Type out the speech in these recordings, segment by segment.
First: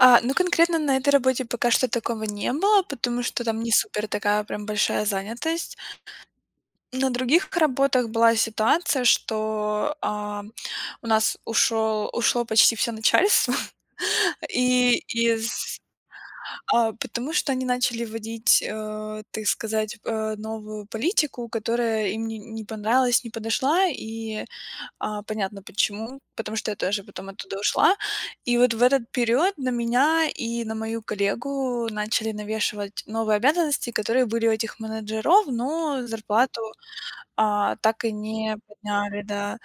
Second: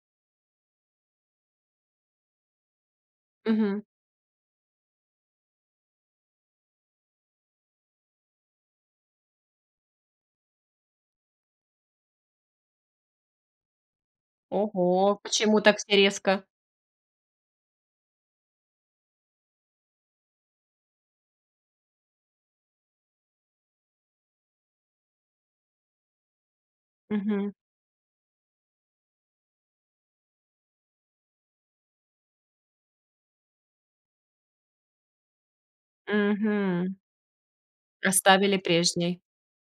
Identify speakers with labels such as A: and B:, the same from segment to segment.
A: Э, ну, конкретно на этой работе пока что такого не было, потому что там не
B: Мгм.
A: супер такая прям большая занятость. На других работах была ситуация, что, а, у нас ушёл ушло почти всё начальство. И
B: Ого, почему так
A: из
B: все резко?
A: А, потому что они начали вводить, э, ты сказать, новую политику, которая им не не понравилась, не подошла, и, а, понятно почему, потому что я тоже потом
B: Мгм.
A: оттуда ушла. И вот в этот период на меня и на мою коллегу начали навешивать новые обязанности, которые были у этих менеджеров, но зарплату,
B: Мгм.
A: а, так и не
B: Оставили прежней.
A: подняли, да.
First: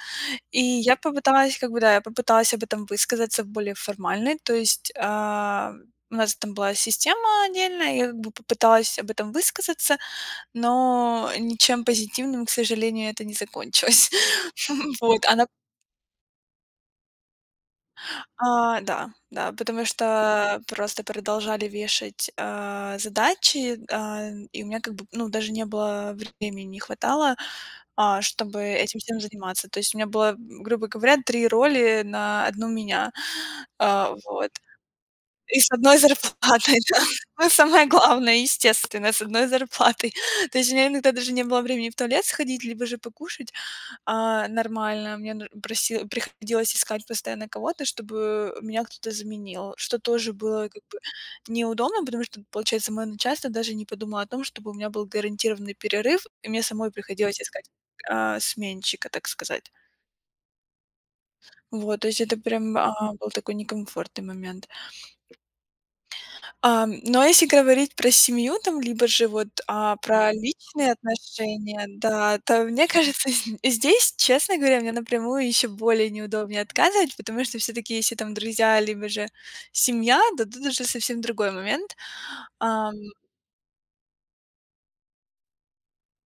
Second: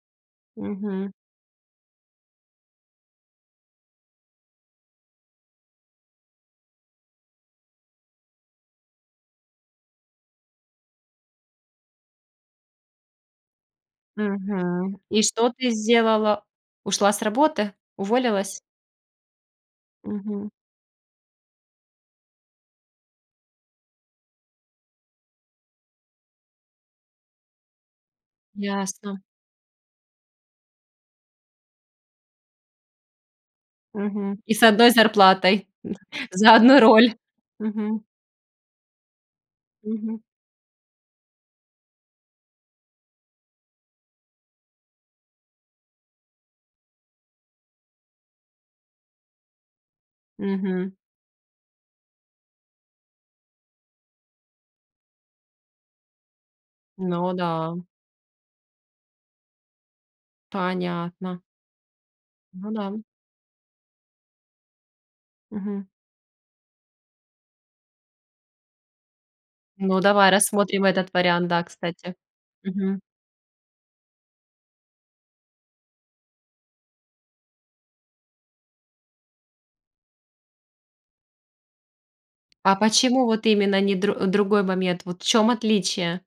A: И я
B: Мгм.
A: попыталась, как бы, да, я попыталась об этом высказаться более формальной. То есть, ам, у нас там была система отдельная, и я, как бы, попыталась об этом высказаться, но ничем позитивным, к сожалению, это не закончилось.
B: Мгм. И
A: Вот. А на
B: что ты сделала? Ушла с работы? Уволилась?
A: А, да, да. Потому что,
B: Мгм.
A: а, просто продолжали вешать, а, задачи, э, и у меня как бы, ну, даже не было времени, не хватало, а, чтобы этим всем
B: Ясно.
A: заниматься. То есть у меня было, м, грубо говоря, 3 роли на 1 меня. А,
B: Мгм.
A: вот.
B: И с 1
A: И
B: зарплатой
A: с 1
B: за
A: зарплатой,
B: 1 роль.
A: да. Самое
B: Мгм.
A: главное, естественно, с 1 зарплатой.
B: Мгм.
A: То есть у меня иногда даже не было времени в туалет сходить, либо же покушать, а, нормально. Мне, ну, проси приходилось искать постоянно кого-то, чтобы меня кто-то заменил, что тоже было как
B: Мгм.
A: бы неудобно, потому что, получается, моё начальство даже не подумало о том, чтобы у меня был гарантированный перерыв, и мне самой
B: Ну
A: приходилось искать,
B: да.
A: а, сменщика, так сказать.
B: Понятно.
A: Вот, то есть это
B: Ну
A: прям,
B: да.
A: а, был такой некомфортный момент.
B: Мгм.
A: Ам, но, а если говорить про семью, там, либо же вот, а,
B: Ну, давай
A: про
B: рассмотрим
A: личные
B: этот вариант, да,
A: отношения,
B: кстати.
A: да, то мне
B: Мгм.
A: кажется, зд здесь, честно говоря, мне напрямую ещё более неудобнее отказывать, потому что всё-таки, если там друзья либо же семья, то тут уже совсем другой момент,
B: А
A: ам.
B: почему вот именно не дру другой момент? Вот в чём отличие?